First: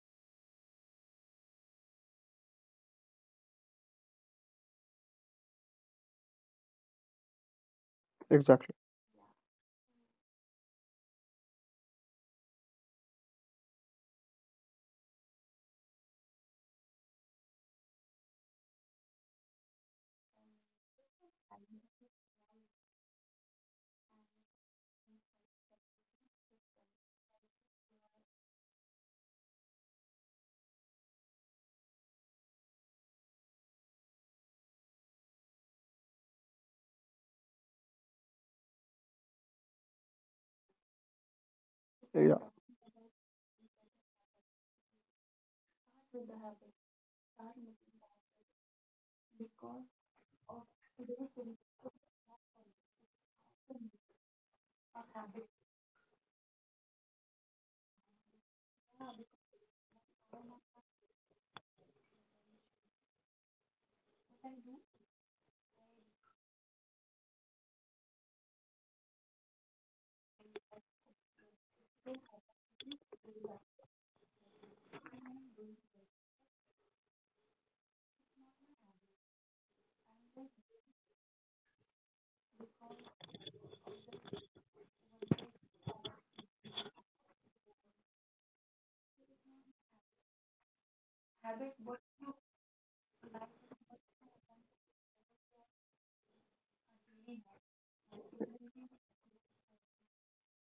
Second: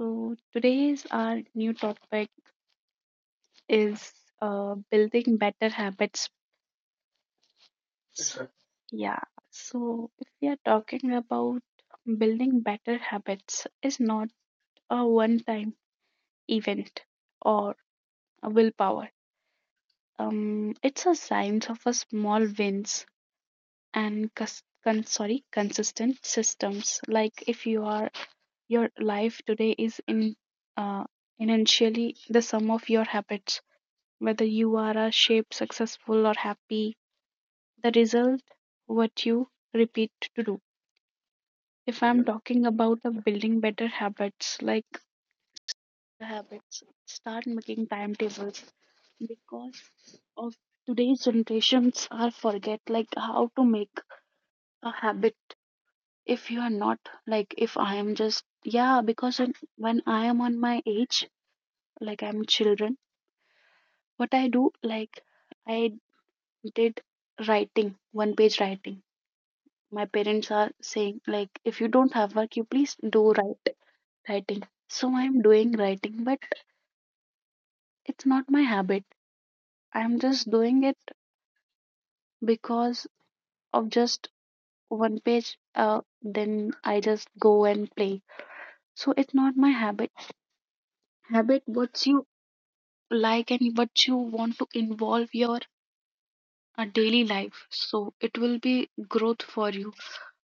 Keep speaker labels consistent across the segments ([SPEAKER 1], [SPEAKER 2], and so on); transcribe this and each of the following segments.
[SPEAKER 1] So, today's our new topic is building better habits.
[SPEAKER 2] Exactly.
[SPEAKER 1] Yeah. So, if we are talking about building better habits, is not a one time event or a willpower. It's a science of a small wins and cus- con- sorry consistent systems like if you are your life today is in uh, initially the sum of your habits, whether you are a shaped successful or happy, the result what you repeat to do. If I'm
[SPEAKER 2] Yeah,
[SPEAKER 1] talking about the building better habits, like the habits start making timetables because of today's generations are forget like how to make a habit. If you are not, like if I am just yeah because in, when I am on my age, like I'm children, what I do, like I did writing one page writing, my parents are saying like if you don't have work you please do write writing, so I'm doing writing but it's not my habit, I'm just doing it because of just one page then I just go and play, so it's not my habit. Habit what's you like and what you want to involve your daily life so it will be growth for you,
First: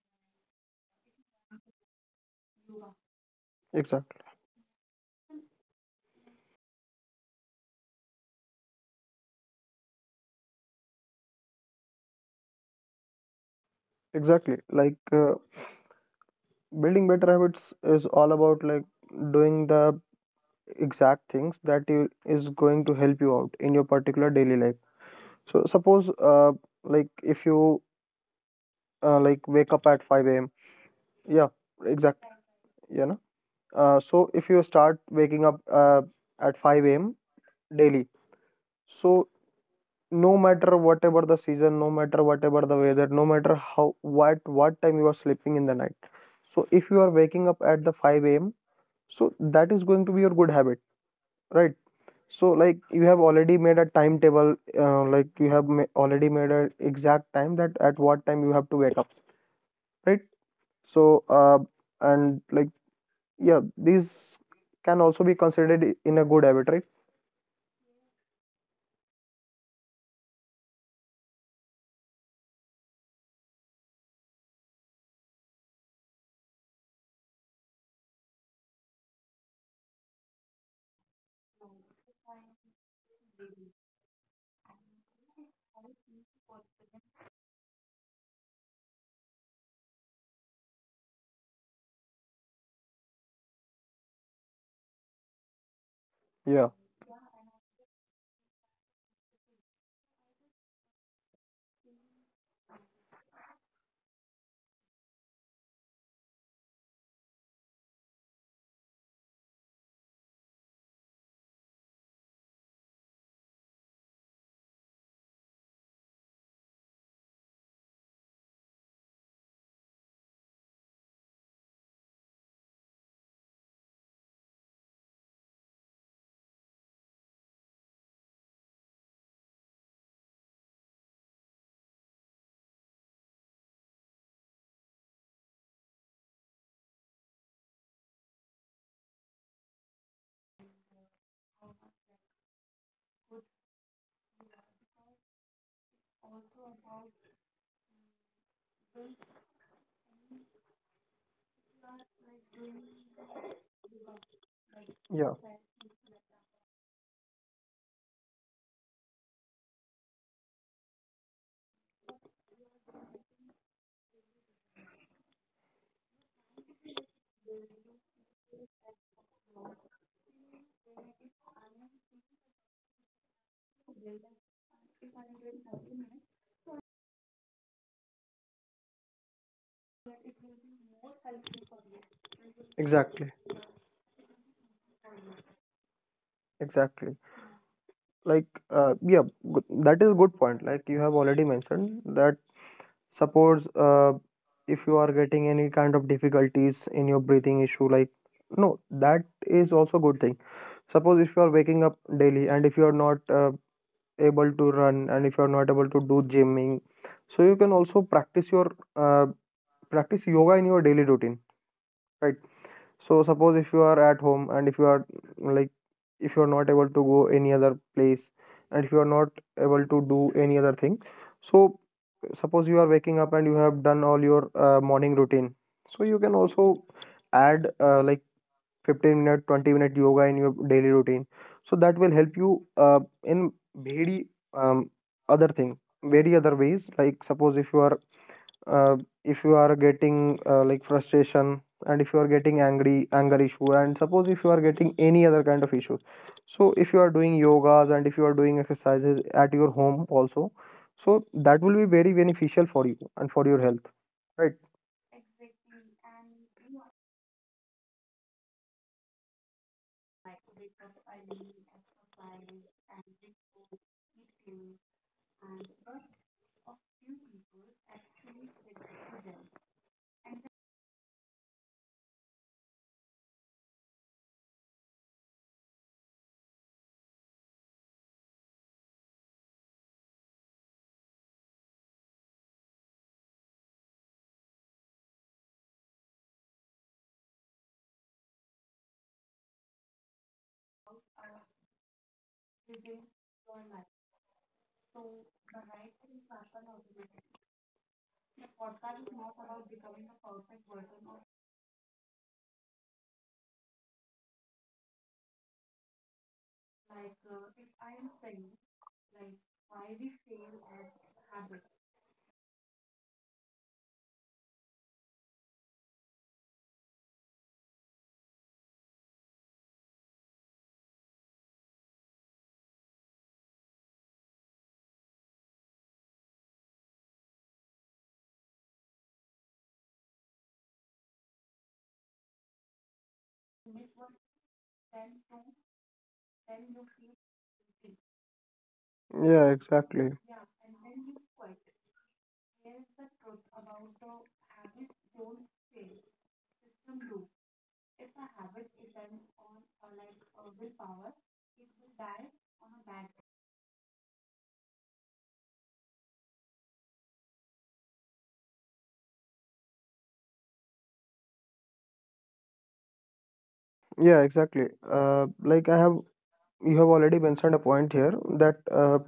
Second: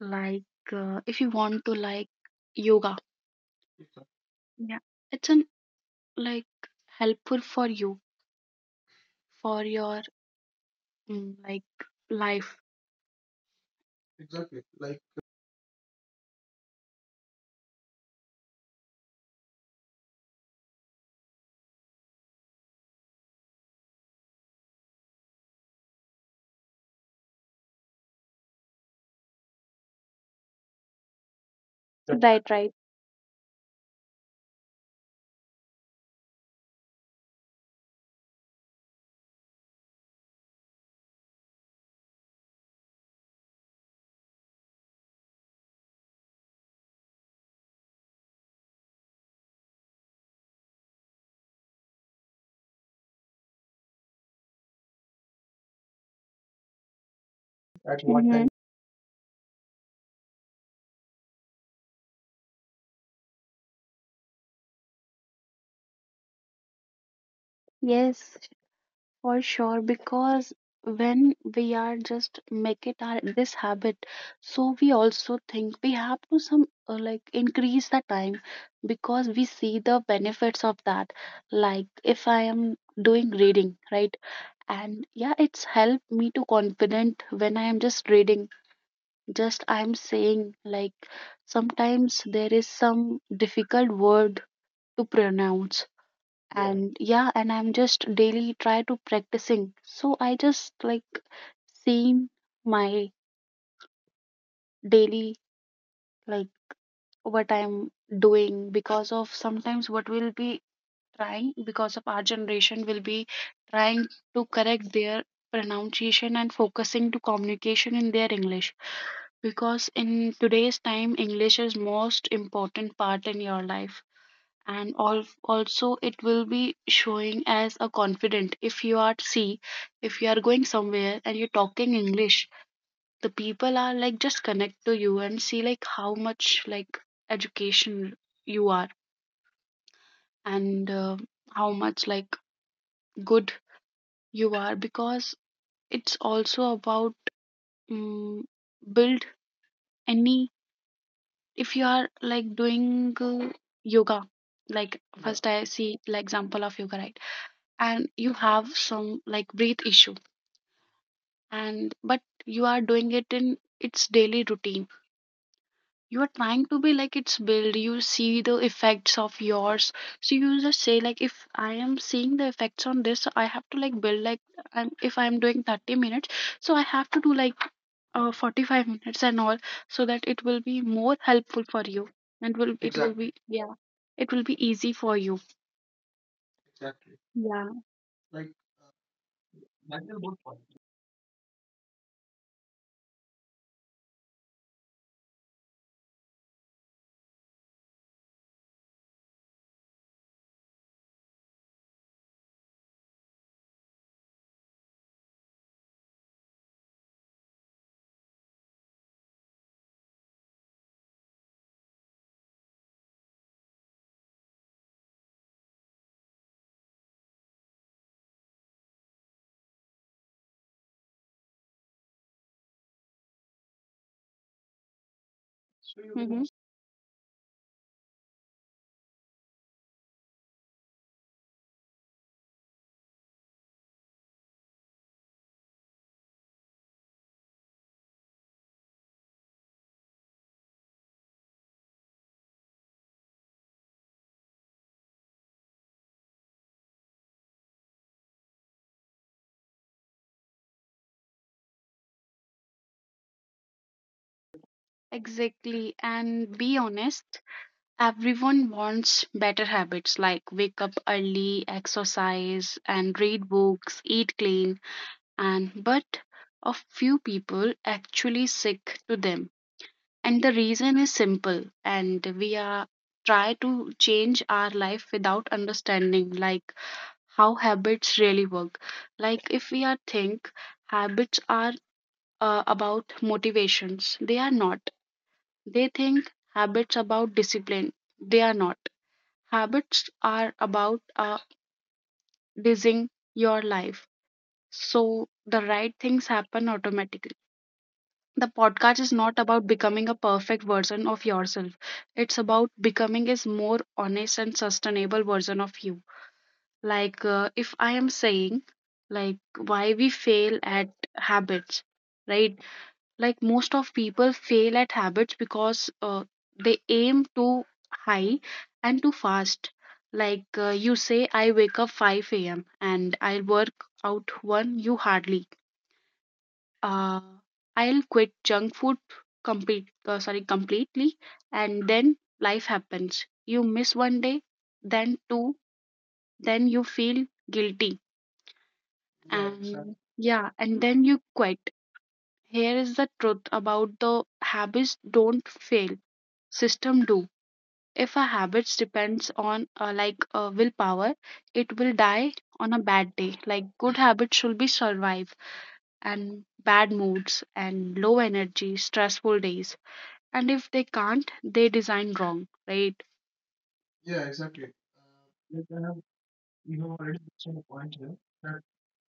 [SPEAKER 1] like if you want to like yoga,
[SPEAKER 2] exactly.
[SPEAKER 1] yeah it's an like helpful for you for your like life.
[SPEAKER 2] Exactly. Like building better habits is all about like doing the exact things that you is going to help you out in your particular daily life. So suppose like if you like wake up at 5 a.m. Yeah, exactly.
[SPEAKER 1] Right, right.
[SPEAKER 2] You know. So if you start waking up at 5 a.m. daily, so no matter whatever the season, no matter whatever the weather, no matter how what time you are sleeping in the night, so if you are waking up at the 5 a.m, so that is going to be your good habit, right? So like you have already made a timetable, like you have already made an exact time that
[SPEAKER 1] At
[SPEAKER 2] at
[SPEAKER 1] what
[SPEAKER 2] what
[SPEAKER 1] hmm.
[SPEAKER 2] time you have to wake up, right? So and like yeah, these can also be considered in a good habit, right?
[SPEAKER 1] Yes, for sure, because when we are just make it our this habit, so we also think we have to some like increase the time because we see the benefits of that. Like if I am doing reading, right? And yeah, it's helped me to confident when I am just reading. Just I'm saying like sometimes there is some difficult word to pronounce yeah.
[SPEAKER 2] Yeah,
[SPEAKER 1] And yeah and I'm just daily try to practicing so I just like seeing my daily, like what I'm doing because of sometimes what we'll be trying because of our generation will be trying to correct their pronunciation and focusing to communication in their English, because in today's time English is most important part in your life. And also it will be showing as a confident if you are see, if you are going somewhere and you're talking English, the people are like just connect to you and see like how much like education you are and how much like good you are, because it's also about um, build any, if you are like doing yoga, like yeah
[SPEAKER 2] yeah
[SPEAKER 1] first I see the example of yoga, right? And you have some like breath issue and but you are doing it in its daily routine, you are trying to be like its build, you see the effects of yours, so you just say like if I am seeing the effects on this I have to like build like, I'm, if I'm doing 30 minutes so I have to do like 45 minutes and all, so that it will be more helpful for you and will it will exactly
[SPEAKER 2] exactly.
[SPEAKER 1] be yeah, it will be easy for you
[SPEAKER 2] Exactly.
[SPEAKER 1] yeah.
[SPEAKER 2] like
[SPEAKER 1] Like
[SPEAKER 2] uh, yeah
[SPEAKER 1] that
[SPEAKER 2] that
[SPEAKER 1] is
[SPEAKER 2] is
[SPEAKER 1] a
[SPEAKER 2] a
[SPEAKER 1] good
[SPEAKER 2] good
[SPEAKER 1] point.
[SPEAKER 2] point, like you have already mentioned that. Suppose, if you are getting any kind of difficulties in your breathing issue, like, no, that is also good thing. Suppose if you are waking up daily and if you are not able to run and if you are not able to do gymming, so you can also uh, practice yoga in your daily routine, right? So suppose if you are at home and if you are like if you are not able to go any other place, and if you are not able to do any other thing, so suppose you are waking up and you have done all your morning routine.
[SPEAKER 1] So
[SPEAKER 2] So you can
[SPEAKER 1] you
[SPEAKER 2] also add like 15 minute, 20-minute yoga in your daily routine. So that will help you in very um, other thing, very other ways. Like suppose uh, if you are getting like frustration, and if you are getting angry anger issue, and suppose if you are getting any other kind of issues, so if you are doing yogas and if you are doing exercises at your home also, so that will be very beneficial for you and for your health, right?
[SPEAKER 1] exactly. And be honest, everyone wants better habits like wake up early, exercise, and read books, eat clean. And but a few people actually stick to them. And the reason is simple. And we are try to change our life without understanding like how habits really work. Like if we are think habits are about motivations, they are not. They think habits about discipline. They are not. Habits are about designing your life so the right things happen automatically. The podcast is not about becoming a perfect version of yourself. It's about becoming a more honest and sustainable version of you. Like if I am saying like why we fail at habits, right? Like most of people fail at habits because they aim too high and too fast. Like you say I wake up 5 a.m and I'll work out one you hardly uh, I'll quit junk food completely, and then life happens, you miss one day then two then you feel guilty. Yeah,
[SPEAKER 2] Yeah,
[SPEAKER 1] and exactly.
[SPEAKER 2] exactly.
[SPEAKER 1] Yeah and then you quit. Here is the truth about the habits don't fail, system do. If a habits depends on willpower, it will die on a bad day. Like good habits should be survive and bad moods and low energy stressful days, and if they can't they design wrong, right.
[SPEAKER 2] Yeah, exactly. Uh, like i have you have already mentioned a point here that
[SPEAKER 1] Right.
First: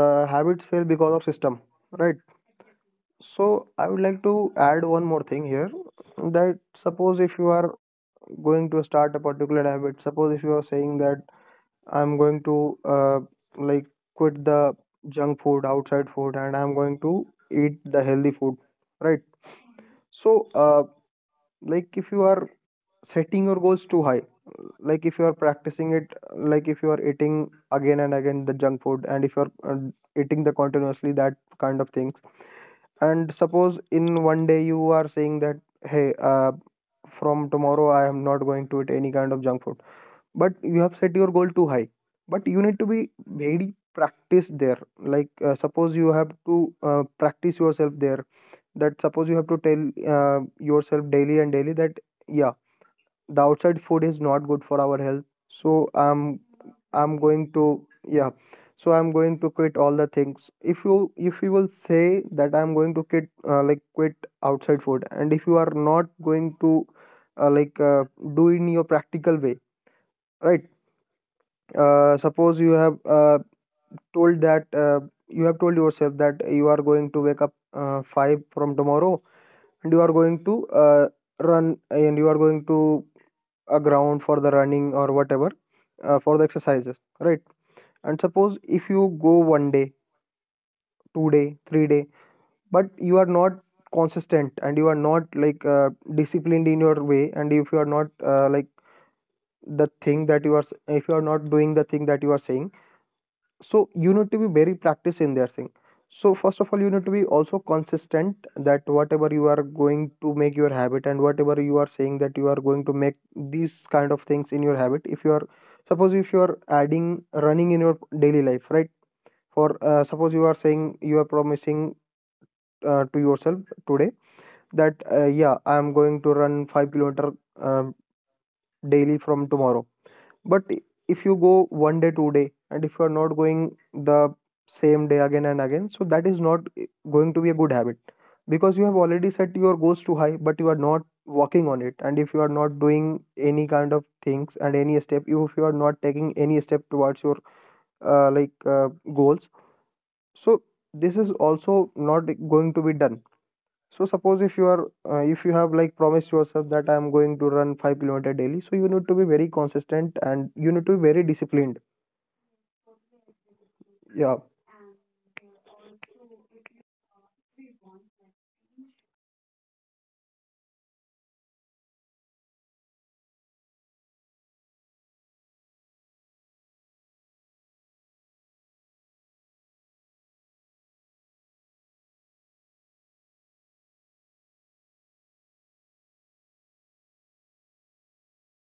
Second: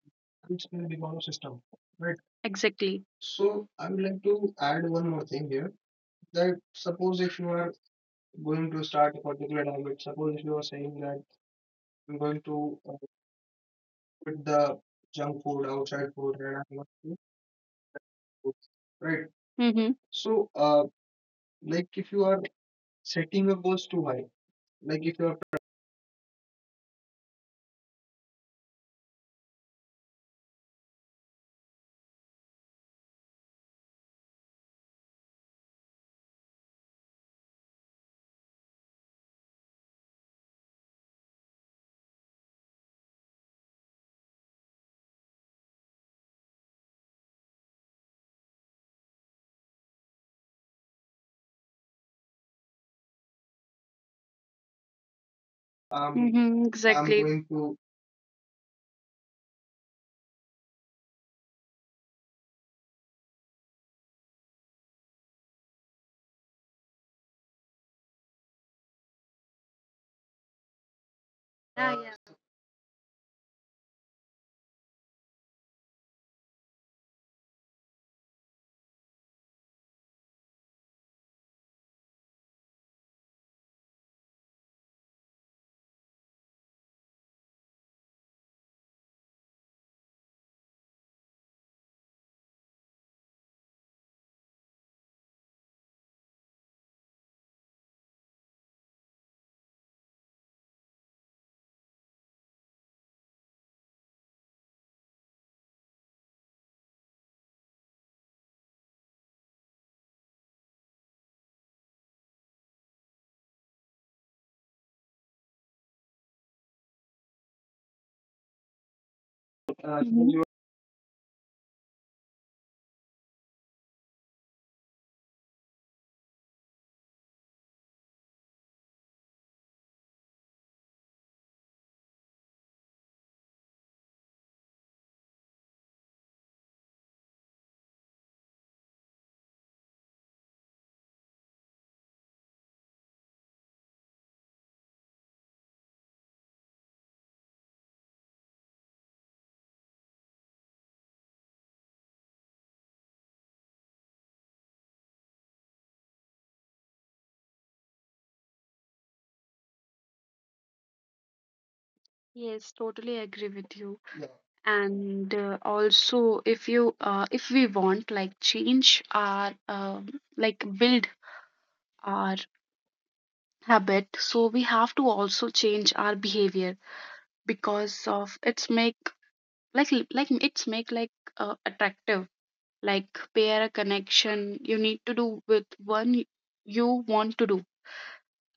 [SPEAKER 2] the habits fail because of system, right?
[SPEAKER 1] Exactly.
[SPEAKER 2] So
[SPEAKER 1] So
[SPEAKER 2] I
[SPEAKER 1] I
[SPEAKER 2] would
[SPEAKER 1] would
[SPEAKER 2] like
[SPEAKER 1] like
[SPEAKER 2] to
[SPEAKER 1] to
[SPEAKER 2] add
[SPEAKER 1] add
[SPEAKER 2] one
[SPEAKER 1] one
[SPEAKER 2] more
[SPEAKER 1] more
[SPEAKER 2] thing
[SPEAKER 1] thing
[SPEAKER 2] here,
[SPEAKER 1] here, that
[SPEAKER 2] that
[SPEAKER 1] suppose
[SPEAKER 2] suppose if
[SPEAKER 1] if
[SPEAKER 2] you
[SPEAKER 1] you
[SPEAKER 2] are going to start
[SPEAKER 1] start
[SPEAKER 2] a particular habit, suppose if you are saying that I'm going to like quit the
[SPEAKER 1] the
[SPEAKER 2] junk food, outside food, and I'm going to eat the healthy food, right?
[SPEAKER 1] mm-hmm.
[SPEAKER 2] So
[SPEAKER 1] uh
[SPEAKER 2] like
[SPEAKER 1] like
[SPEAKER 2] if
[SPEAKER 1] if
[SPEAKER 2] you
[SPEAKER 1] you are
[SPEAKER 2] are setting
[SPEAKER 1] setting
[SPEAKER 2] your
[SPEAKER 1] your
[SPEAKER 2] goals
[SPEAKER 1] goals
[SPEAKER 2] too
[SPEAKER 1] too
[SPEAKER 2] high,
[SPEAKER 1] high,
[SPEAKER 2] like if you are practicing it, like if you are eating again and again the junk food and if you are eating the continuously that kind of things, and suppose in one day you are saying that hey, from tomorrow I am not going to eat any kind of junk food, but you have set your goal too high. But you need to be very practiced there, like suppose you have to practice yourself there, that suppose you have to tell yourself daily and daily that yeah, the outside food is not good for our health, so i'm
[SPEAKER 1] mm-hmm, exactly. I'm
[SPEAKER 2] i'm
[SPEAKER 1] exactly
[SPEAKER 2] going
[SPEAKER 1] going
[SPEAKER 2] to,
[SPEAKER 1] to
[SPEAKER 2] yeah, so I'm going to quit all the things. If you, if you will say that I'm going to quit outside food, and if you are not going to uh, like uh, do in your practical way, right?
[SPEAKER 1] yeah
[SPEAKER 2] Suppose you have told that you have told yourself that you are going to wake up 5 from tomorrow, and you are going to run, and you are going to a ground for the running or whatever, for the exercises, right? And suppose if you go 1 day, 2 day, 3 day, but you are not consistent, and you are not like disciplined in your way, and if you are not the thing that you are s- if you are not doing the thing that you are saying, so you need to be very practiced in that thing. So first of all you need to be also consistent, that whatever you are going to make your habit and whatever you are saying that you are going to make these kind of things in your habit. If you are, suppose if you are adding running in your daily life, right? for
[SPEAKER 1] yeah
[SPEAKER 2] suppose you are
[SPEAKER 1] mhm.
[SPEAKER 2] saying, you are promising to yourself today that yeah, I am going to run 5 kilometer um, daily from tomorrow, but i- if you go 1 day, 2 day, and if you are not going the same day again and again, so that is not going to be a good habit, because you have already set your goals too high, but you are not working on it. And if you are not doing any kind of things and any step, if you are not taking any step towards your uh, like uh, goals, so this is also not going to be done. So suppose if you are if you have like promised yourself that I am going to run 5 kilometer daily, so you need to be very consistent and you need to be very disciplined.
[SPEAKER 1] Yes, totally agree with you.
[SPEAKER 2] Yeah,
[SPEAKER 1] Yeah. And also, if you if we want like change our like build our habit, so we have to also change our behavior because of its make like like it's make like attractive, like pair a connection you need to do with one you want to do.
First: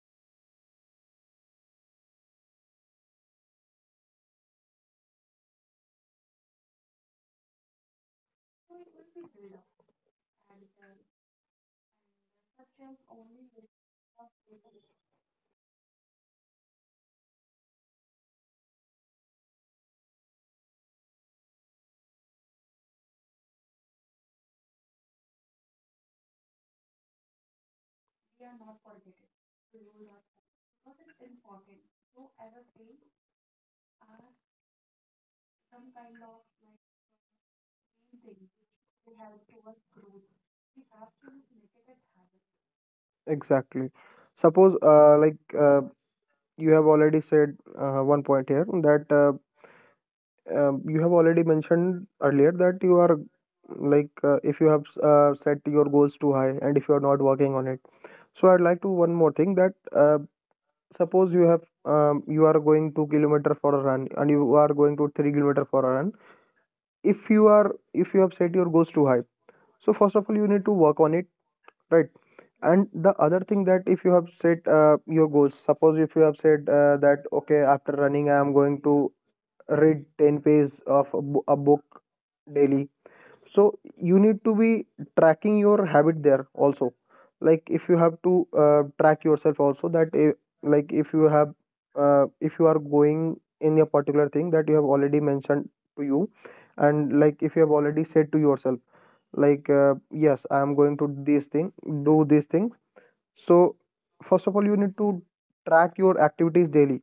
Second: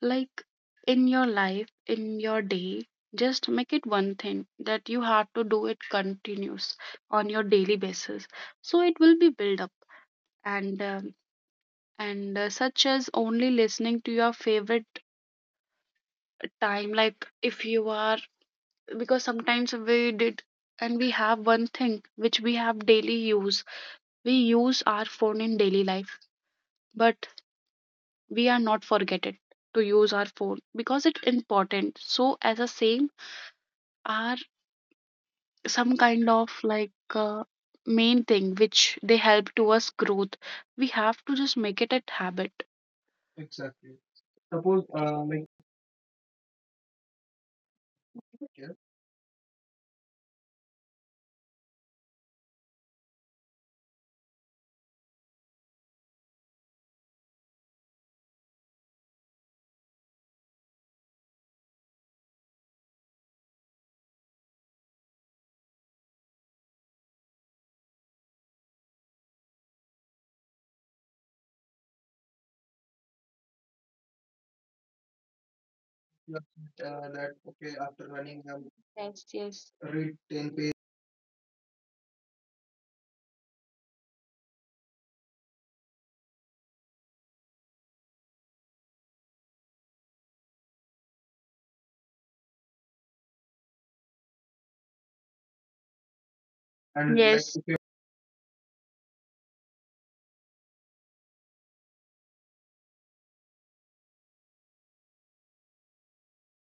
[SPEAKER 1] Like in your life, in your day, just make it one thing that you have to do it continuous on your daily basis. So it will be build up and um, and such as only listening to your favorite time. Like if you are, because sometimes we did and we have one thing which we have daily use. We use our phone in daily life, but we are not forget it to use our phone because it's important. So as a same our some kind of like uh, main thing which they help to us growth, we have to just make it a habit. Ex-
[SPEAKER 2] exactly. Suppose,
[SPEAKER 1] Suppose,
[SPEAKER 2] uh, like
[SPEAKER 1] like,
[SPEAKER 2] uh, you have already said one point here,
[SPEAKER 1] yeah,
[SPEAKER 2] that you have already mentioned earlier that you are like if you have set your goals too high and if you are not working on it. So I'd like to one more thing, that suppose you have you are going 2 kilometer for a run and you are going to 3 kilometer for a run. If you are, if you have set your goals too high, so first of all you need to work on it, right? And the other thing, that if you have set your goals, suppose if you have
[SPEAKER 1] you have
[SPEAKER 2] said
[SPEAKER 1] said,
[SPEAKER 2] that
[SPEAKER 1] that
[SPEAKER 2] okay, after
[SPEAKER 1] okay, after
[SPEAKER 2] running I am
[SPEAKER 1] running,
[SPEAKER 2] going to
[SPEAKER 1] yes yes
[SPEAKER 2] read
[SPEAKER 1] read
[SPEAKER 2] 10
[SPEAKER 1] 10
[SPEAKER 2] pages
[SPEAKER 1] pages,
[SPEAKER 2] of a, a book daily. So you need to be tracking your habit there also, like if you have to track yourself also that like if you have if you are going in a particular thing that you have already mentioned to you, and like
[SPEAKER 1] and like,
[SPEAKER 2] if you have
[SPEAKER 1] yes if
[SPEAKER 2] already
[SPEAKER 1] you
[SPEAKER 2] said to yourself like yes, I am going to this thing, do this thing. So first of all, you need to track your activities daily,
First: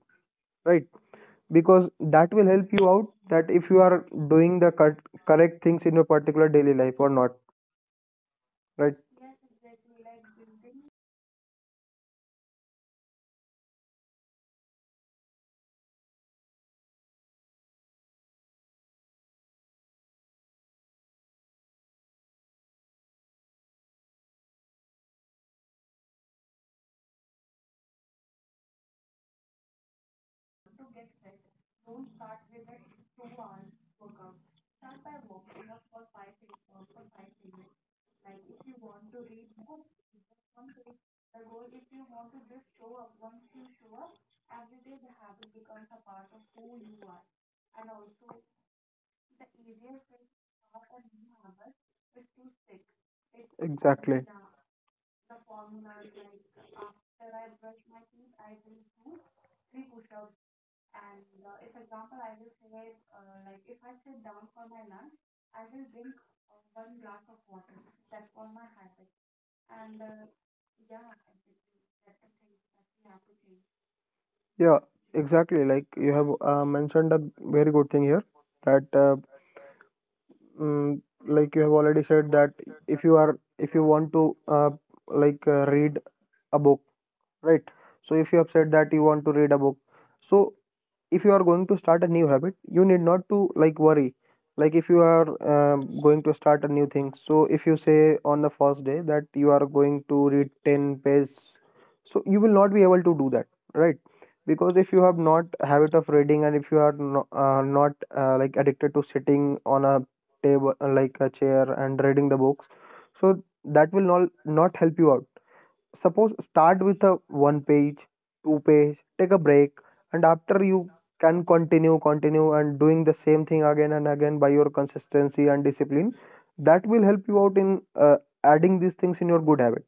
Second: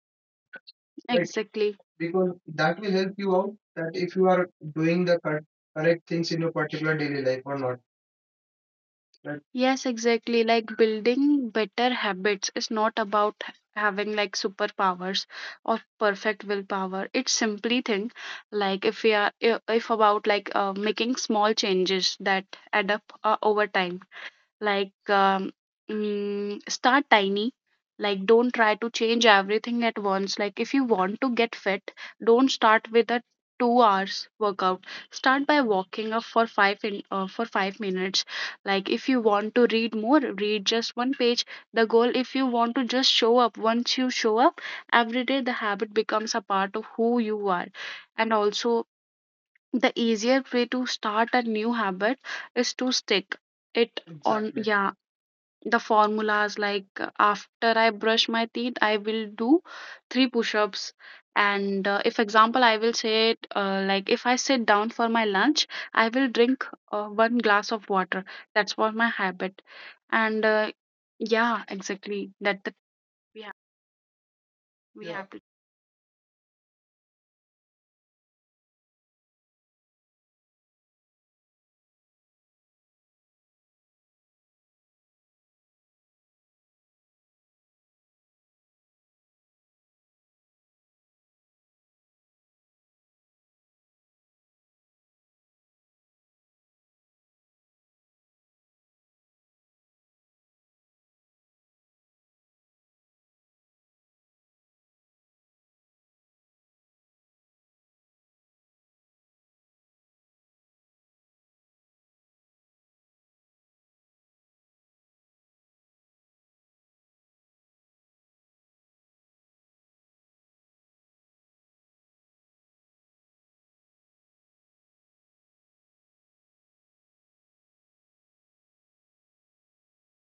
[SPEAKER 2] right?
[SPEAKER 1] like, exactly because
[SPEAKER 2] Because
[SPEAKER 1] that
[SPEAKER 2] that
[SPEAKER 1] will
[SPEAKER 2] will
[SPEAKER 1] help you
[SPEAKER 2] help
[SPEAKER 1] out
[SPEAKER 2] you out
[SPEAKER 1] that
[SPEAKER 2] that
[SPEAKER 1] if you
[SPEAKER 2] if you
[SPEAKER 1] are
[SPEAKER 2] are
[SPEAKER 1] doing the
[SPEAKER 2] doing the
[SPEAKER 1] correct
[SPEAKER 2] correct
[SPEAKER 1] things in
[SPEAKER 2] things
[SPEAKER 1] your
[SPEAKER 2] in your
[SPEAKER 1] particular
[SPEAKER 2] particular
[SPEAKER 1] daily
[SPEAKER 2] daily
[SPEAKER 1] life or
[SPEAKER 2] life or
[SPEAKER 1] not.
[SPEAKER 2] not, right?
[SPEAKER 1] Yes, exactly. Like building better habits is not about having like superpowers or perfect willpower. It's simply thing like if we are if about like making small changes that add up over time. Like start tiny. Like don't try to change everything at once. Like if you want to get fit, don't start with a 2 hour hours workout, start by walking up for 5 for 5 minutes. Like if you want to read more, read just one page. The goal if you want to just show up, once you show up every day the habit becomes a part of who you are. And also the easier way to start a new habit is to stick it on, exactly yeah.
[SPEAKER 2] Exactly.
[SPEAKER 1] The formulas like after I brush my teeth I will do three push-ups. And if example I will say it like if I sit down for my lunch I will drink one glass of water. That's what my habit. And yeah exactly that the, we have we yeah
[SPEAKER 2] Yeah,
[SPEAKER 1] have to
[SPEAKER 2] exactly. Like you have mentioned a very good thing here that, mm, like you have already said that if you are, if you want to read a book, right? So if you have said that you want to read a book, so if you are going to start a new habit you need not to like worry, like if you are going to start a new thing, so if you say on the first day that you are going to read 10 pages, so you will not be able to do that, right? Because if you have not habit of reading, and if you are not like addicted to sitting on a table like a chair and reading the books, so that will not help you out. Suppose start with a 1 page, 2 page, take a break, and after you can continue and doing the same thing again and again, by your consistency and discipline, that will help you out in adding these things in your good habit,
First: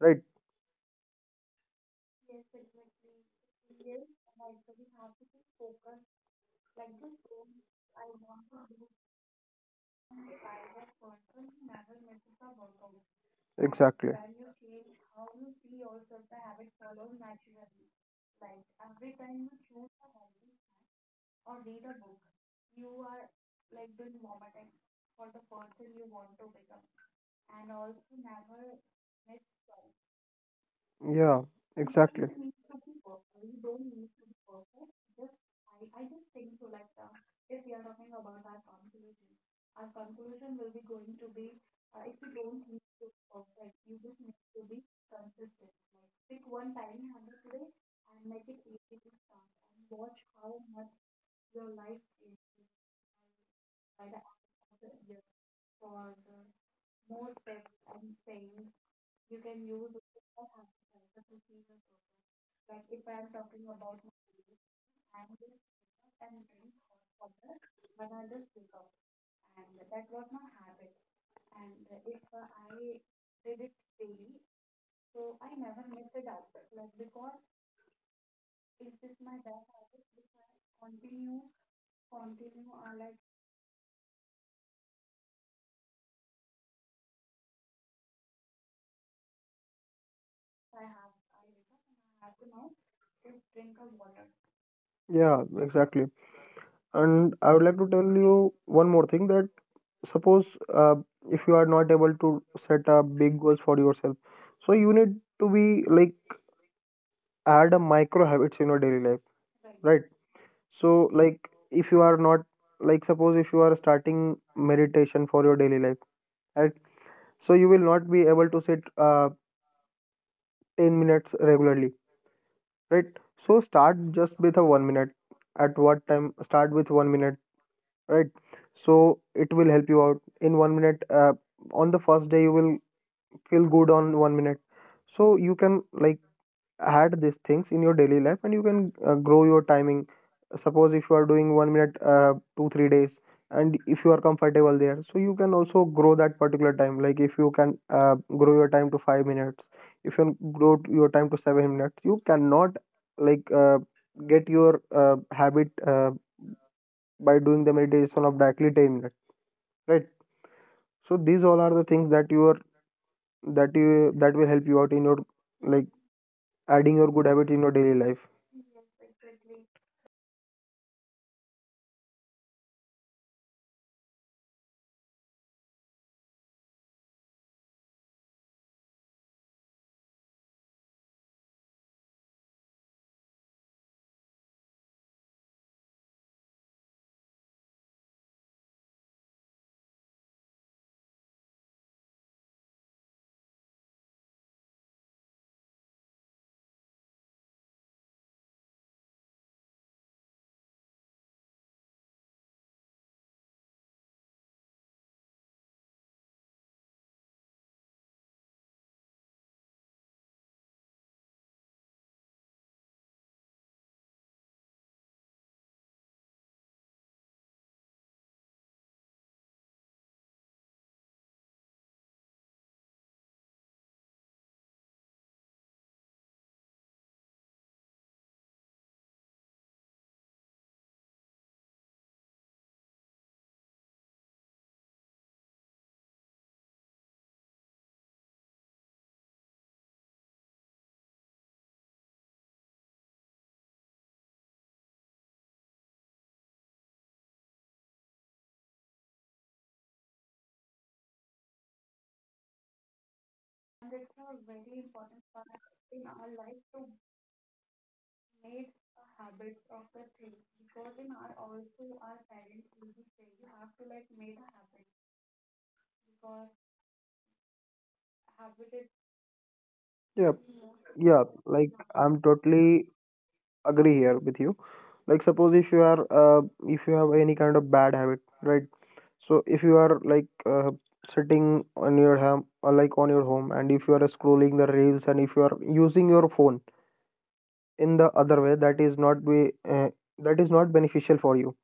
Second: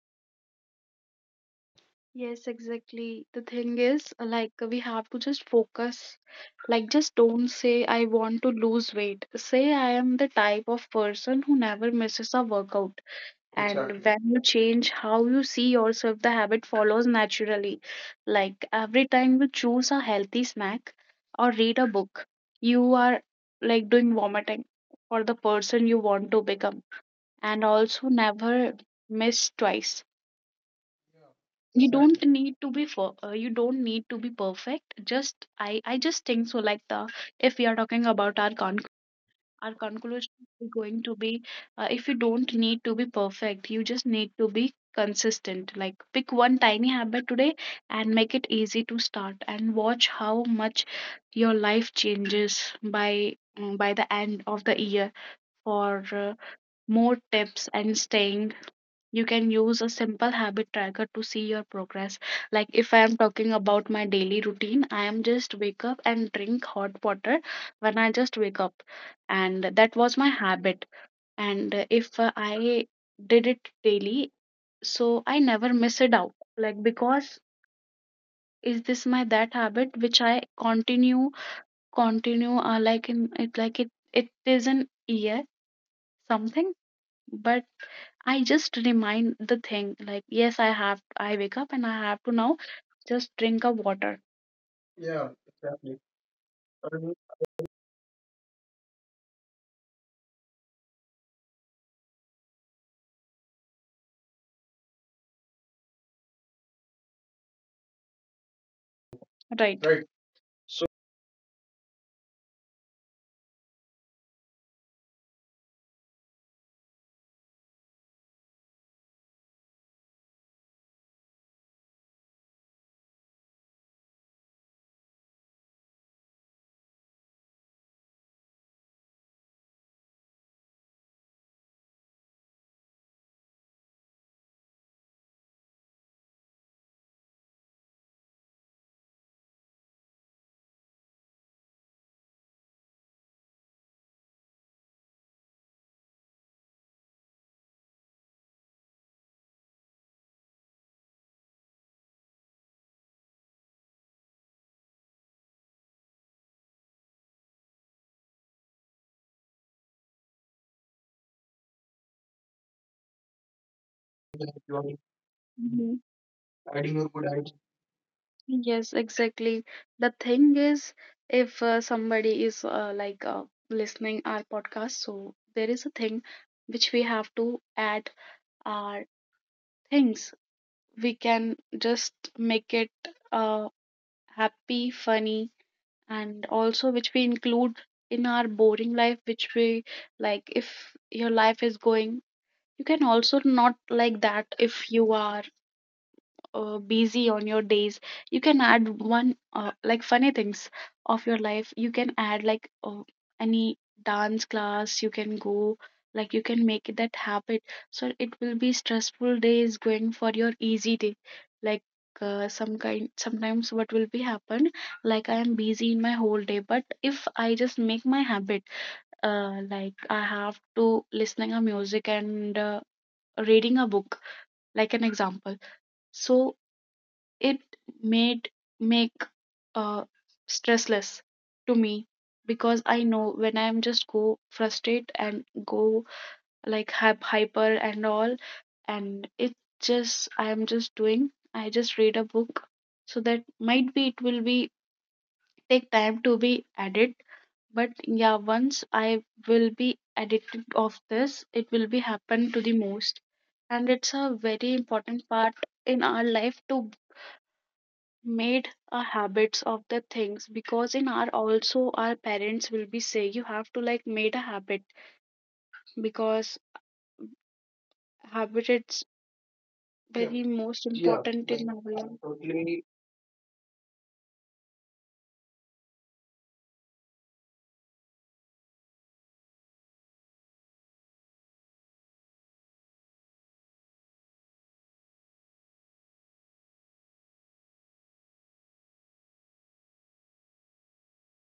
[SPEAKER 2] right?
[SPEAKER 1] yes exactly. The thing is like we have to just focus. Like just don't say I want to lose weight, say I am the type of person who never misses a workout. And exactly,
[SPEAKER 2] Exactly.
[SPEAKER 1] when you change how you see yourself, the habit follows naturally. Like every time you choose a healthy snack or read a book, you are like doing vomiting for the person you want to become. And also never miss twice.
[SPEAKER 2] Yeah,
[SPEAKER 1] You exactly don't
[SPEAKER 2] exactly.
[SPEAKER 1] exactly need to be for you don't need to be perfect. Just I just think so. Like the if we are talking about our conclusion is going to be if you don't need to be perfect you just need to be consistent. Like pick one tiny habit today and make it easy to start and watch how much your life changes by by the end of the year. For more tips and staying, you can use a simple habit tracker to see your progress. Like if I am talking about my daily routine, I am just wake up and drink hot water when I just wake up. And that was my habit. And if I did it daily, so I never miss it out. Like because is this my that habit which I continue like in it like it is an year something, but I just remind the thing like yes I have I wake up and I have to now just drink a water.
[SPEAKER 2] Yeah,
[SPEAKER 1] Yeah.
[SPEAKER 2] exactly.
[SPEAKER 1] um,
[SPEAKER 2] And I would like to tell you one more thing, that suppose uh, if you are not able to set a big goals for yourself, so you need to be like add a micro habits in your daily life,
[SPEAKER 1] right.
[SPEAKER 2] right?
[SPEAKER 1] Right. So
[SPEAKER 2] So like if you are not like, suppose if you are starting meditation for your daily life, right? So you will not be able to sit 10 minutes regularly, right? So start just with a 1 minute, at what time start with 1 minute, right? So it will help you out in 1 minute on the first day. You will feel good on 1 minute, so you can like add these things in your daily life, and you can grow your timing. Suppose if you are doing 1 minute 2 3 days and if you are comfortable there, so you can also grow that particular time. Like if you can grow your time to 5 minutes, if you can grow your time to 7 minutes, you cannot like get your habit by doing the meditation of directly 10 minutes, right? So these all are the things that you are, that you, that will
[SPEAKER 1] that
[SPEAKER 2] help you
[SPEAKER 1] you are
[SPEAKER 2] out in your like,
[SPEAKER 1] mhm
[SPEAKER 2] adding your
[SPEAKER 1] adding.
[SPEAKER 2] good habit in your daily life.
[SPEAKER 1] Yes, exactly. The thing is, if somebody is listening our podcast, so there is a thing which we have to add our things. We can just make it happy, funny, and also which we include in our boring life which we, like if your life is going you can also not like that, if you are busy on your days you can add one like funny things of your life, you can add like any dance class you can go, like you can make it that habit so it will be stressful days going for your easy day. Like some kind sometimes what will be happen, like I am busy in my whole day but if I just make my habit like I have to listening a music and reading a book, like an example, so it made make uh, stressless to me because I know when I'm just go frustrate and go like have hyper and all, and it just I'm just doing I just read a book. So that might be it will be take time to be added, but yeah once I will be addicted of this it will be happen to the most. And it's a very important part in our life to made a habits of the things, because in our also our parents will be say you have to like made a habit, because habit is
[SPEAKER 2] Yeah,
[SPEAKER 1] yeah very most yeah
[SPEAKER 2] yeah.
[SPEAKER 1] important like
[SPEAKER 2] Like,
[SPEAKER 1] in our
[SPEAKER 2] I'm
[SPEAKER 1] life
[SPEAKER 2] totally
[SPEAKER 1] really.
[SPEAKER 2] agree here with you. Like suppose if you are if you have any kind of bad habit, right? So if you are like sitting on your ham, or like on your home, and if you are scrolling the reels, and if you are using your phone in the other way, that is not be that is not beneficial for you.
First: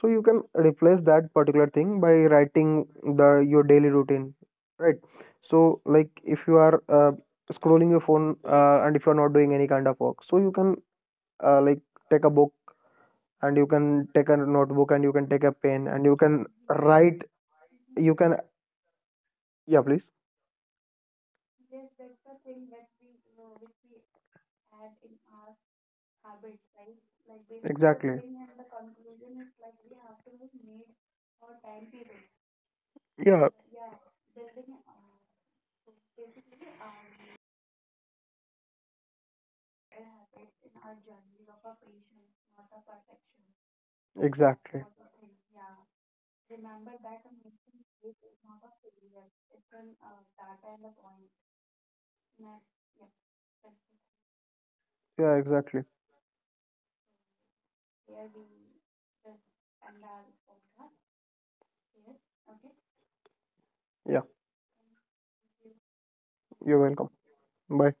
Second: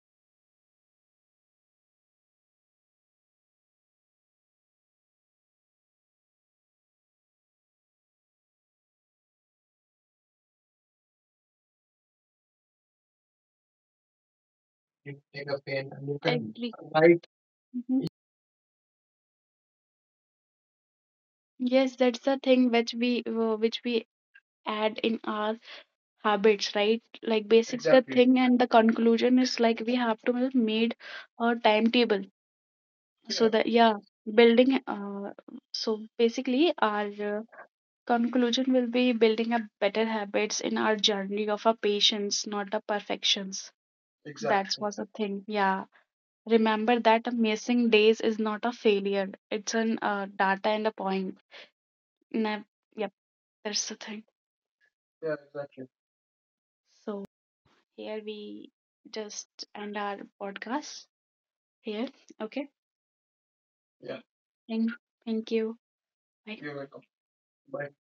[SPEAKER 2] So you can replace that particular thing by writing the your daily routine, right? So like if you are scrolling your phone and if you are not doing any kind of work, so you can like take a book, and you can take a notebook, and you can take a pen, and you
[SPEAKER 1] You can
[SPEAKER 2] can
[SPEAKER 1] every
[SPEAKER 2] write.
[SPEAKER 1] write. Mhm.
[SPEAKER 2] You can, yeah, please.
[SPEAKER 1] Yes, that's the thing which we add in our habits, right? Like basics the exactly
[SPEAKER 2] Exactly.
[SPEAKER 1] thing, and the conclusion is like we have to have made a timetable so
[SPEAKER 2] Yeah,
[SPEAKER 1] yeah, that yeah, building so basically our conclusion will be building up better habits in our journey of a patience, not a perfections. That exactly
[SPEAKER 2] exactly.
[SPEAKER 1] was a thing. Yeah. Remember that a missing days is not a failure. It's an data and a point. Nev- yep, that's the thing.
[SPEAKER 2] Yeah, exactly.
[SPEAKER 1] So here we just end our podcast here. Okay. Yeah.
[SPEAKER 2] Yeah,
[SPEAKER 1] Thank, thank you. Bye.
[SPEAKER 2] you're
[SPEAKER 1] You're
[SPEAKER 2] welcome. Bye.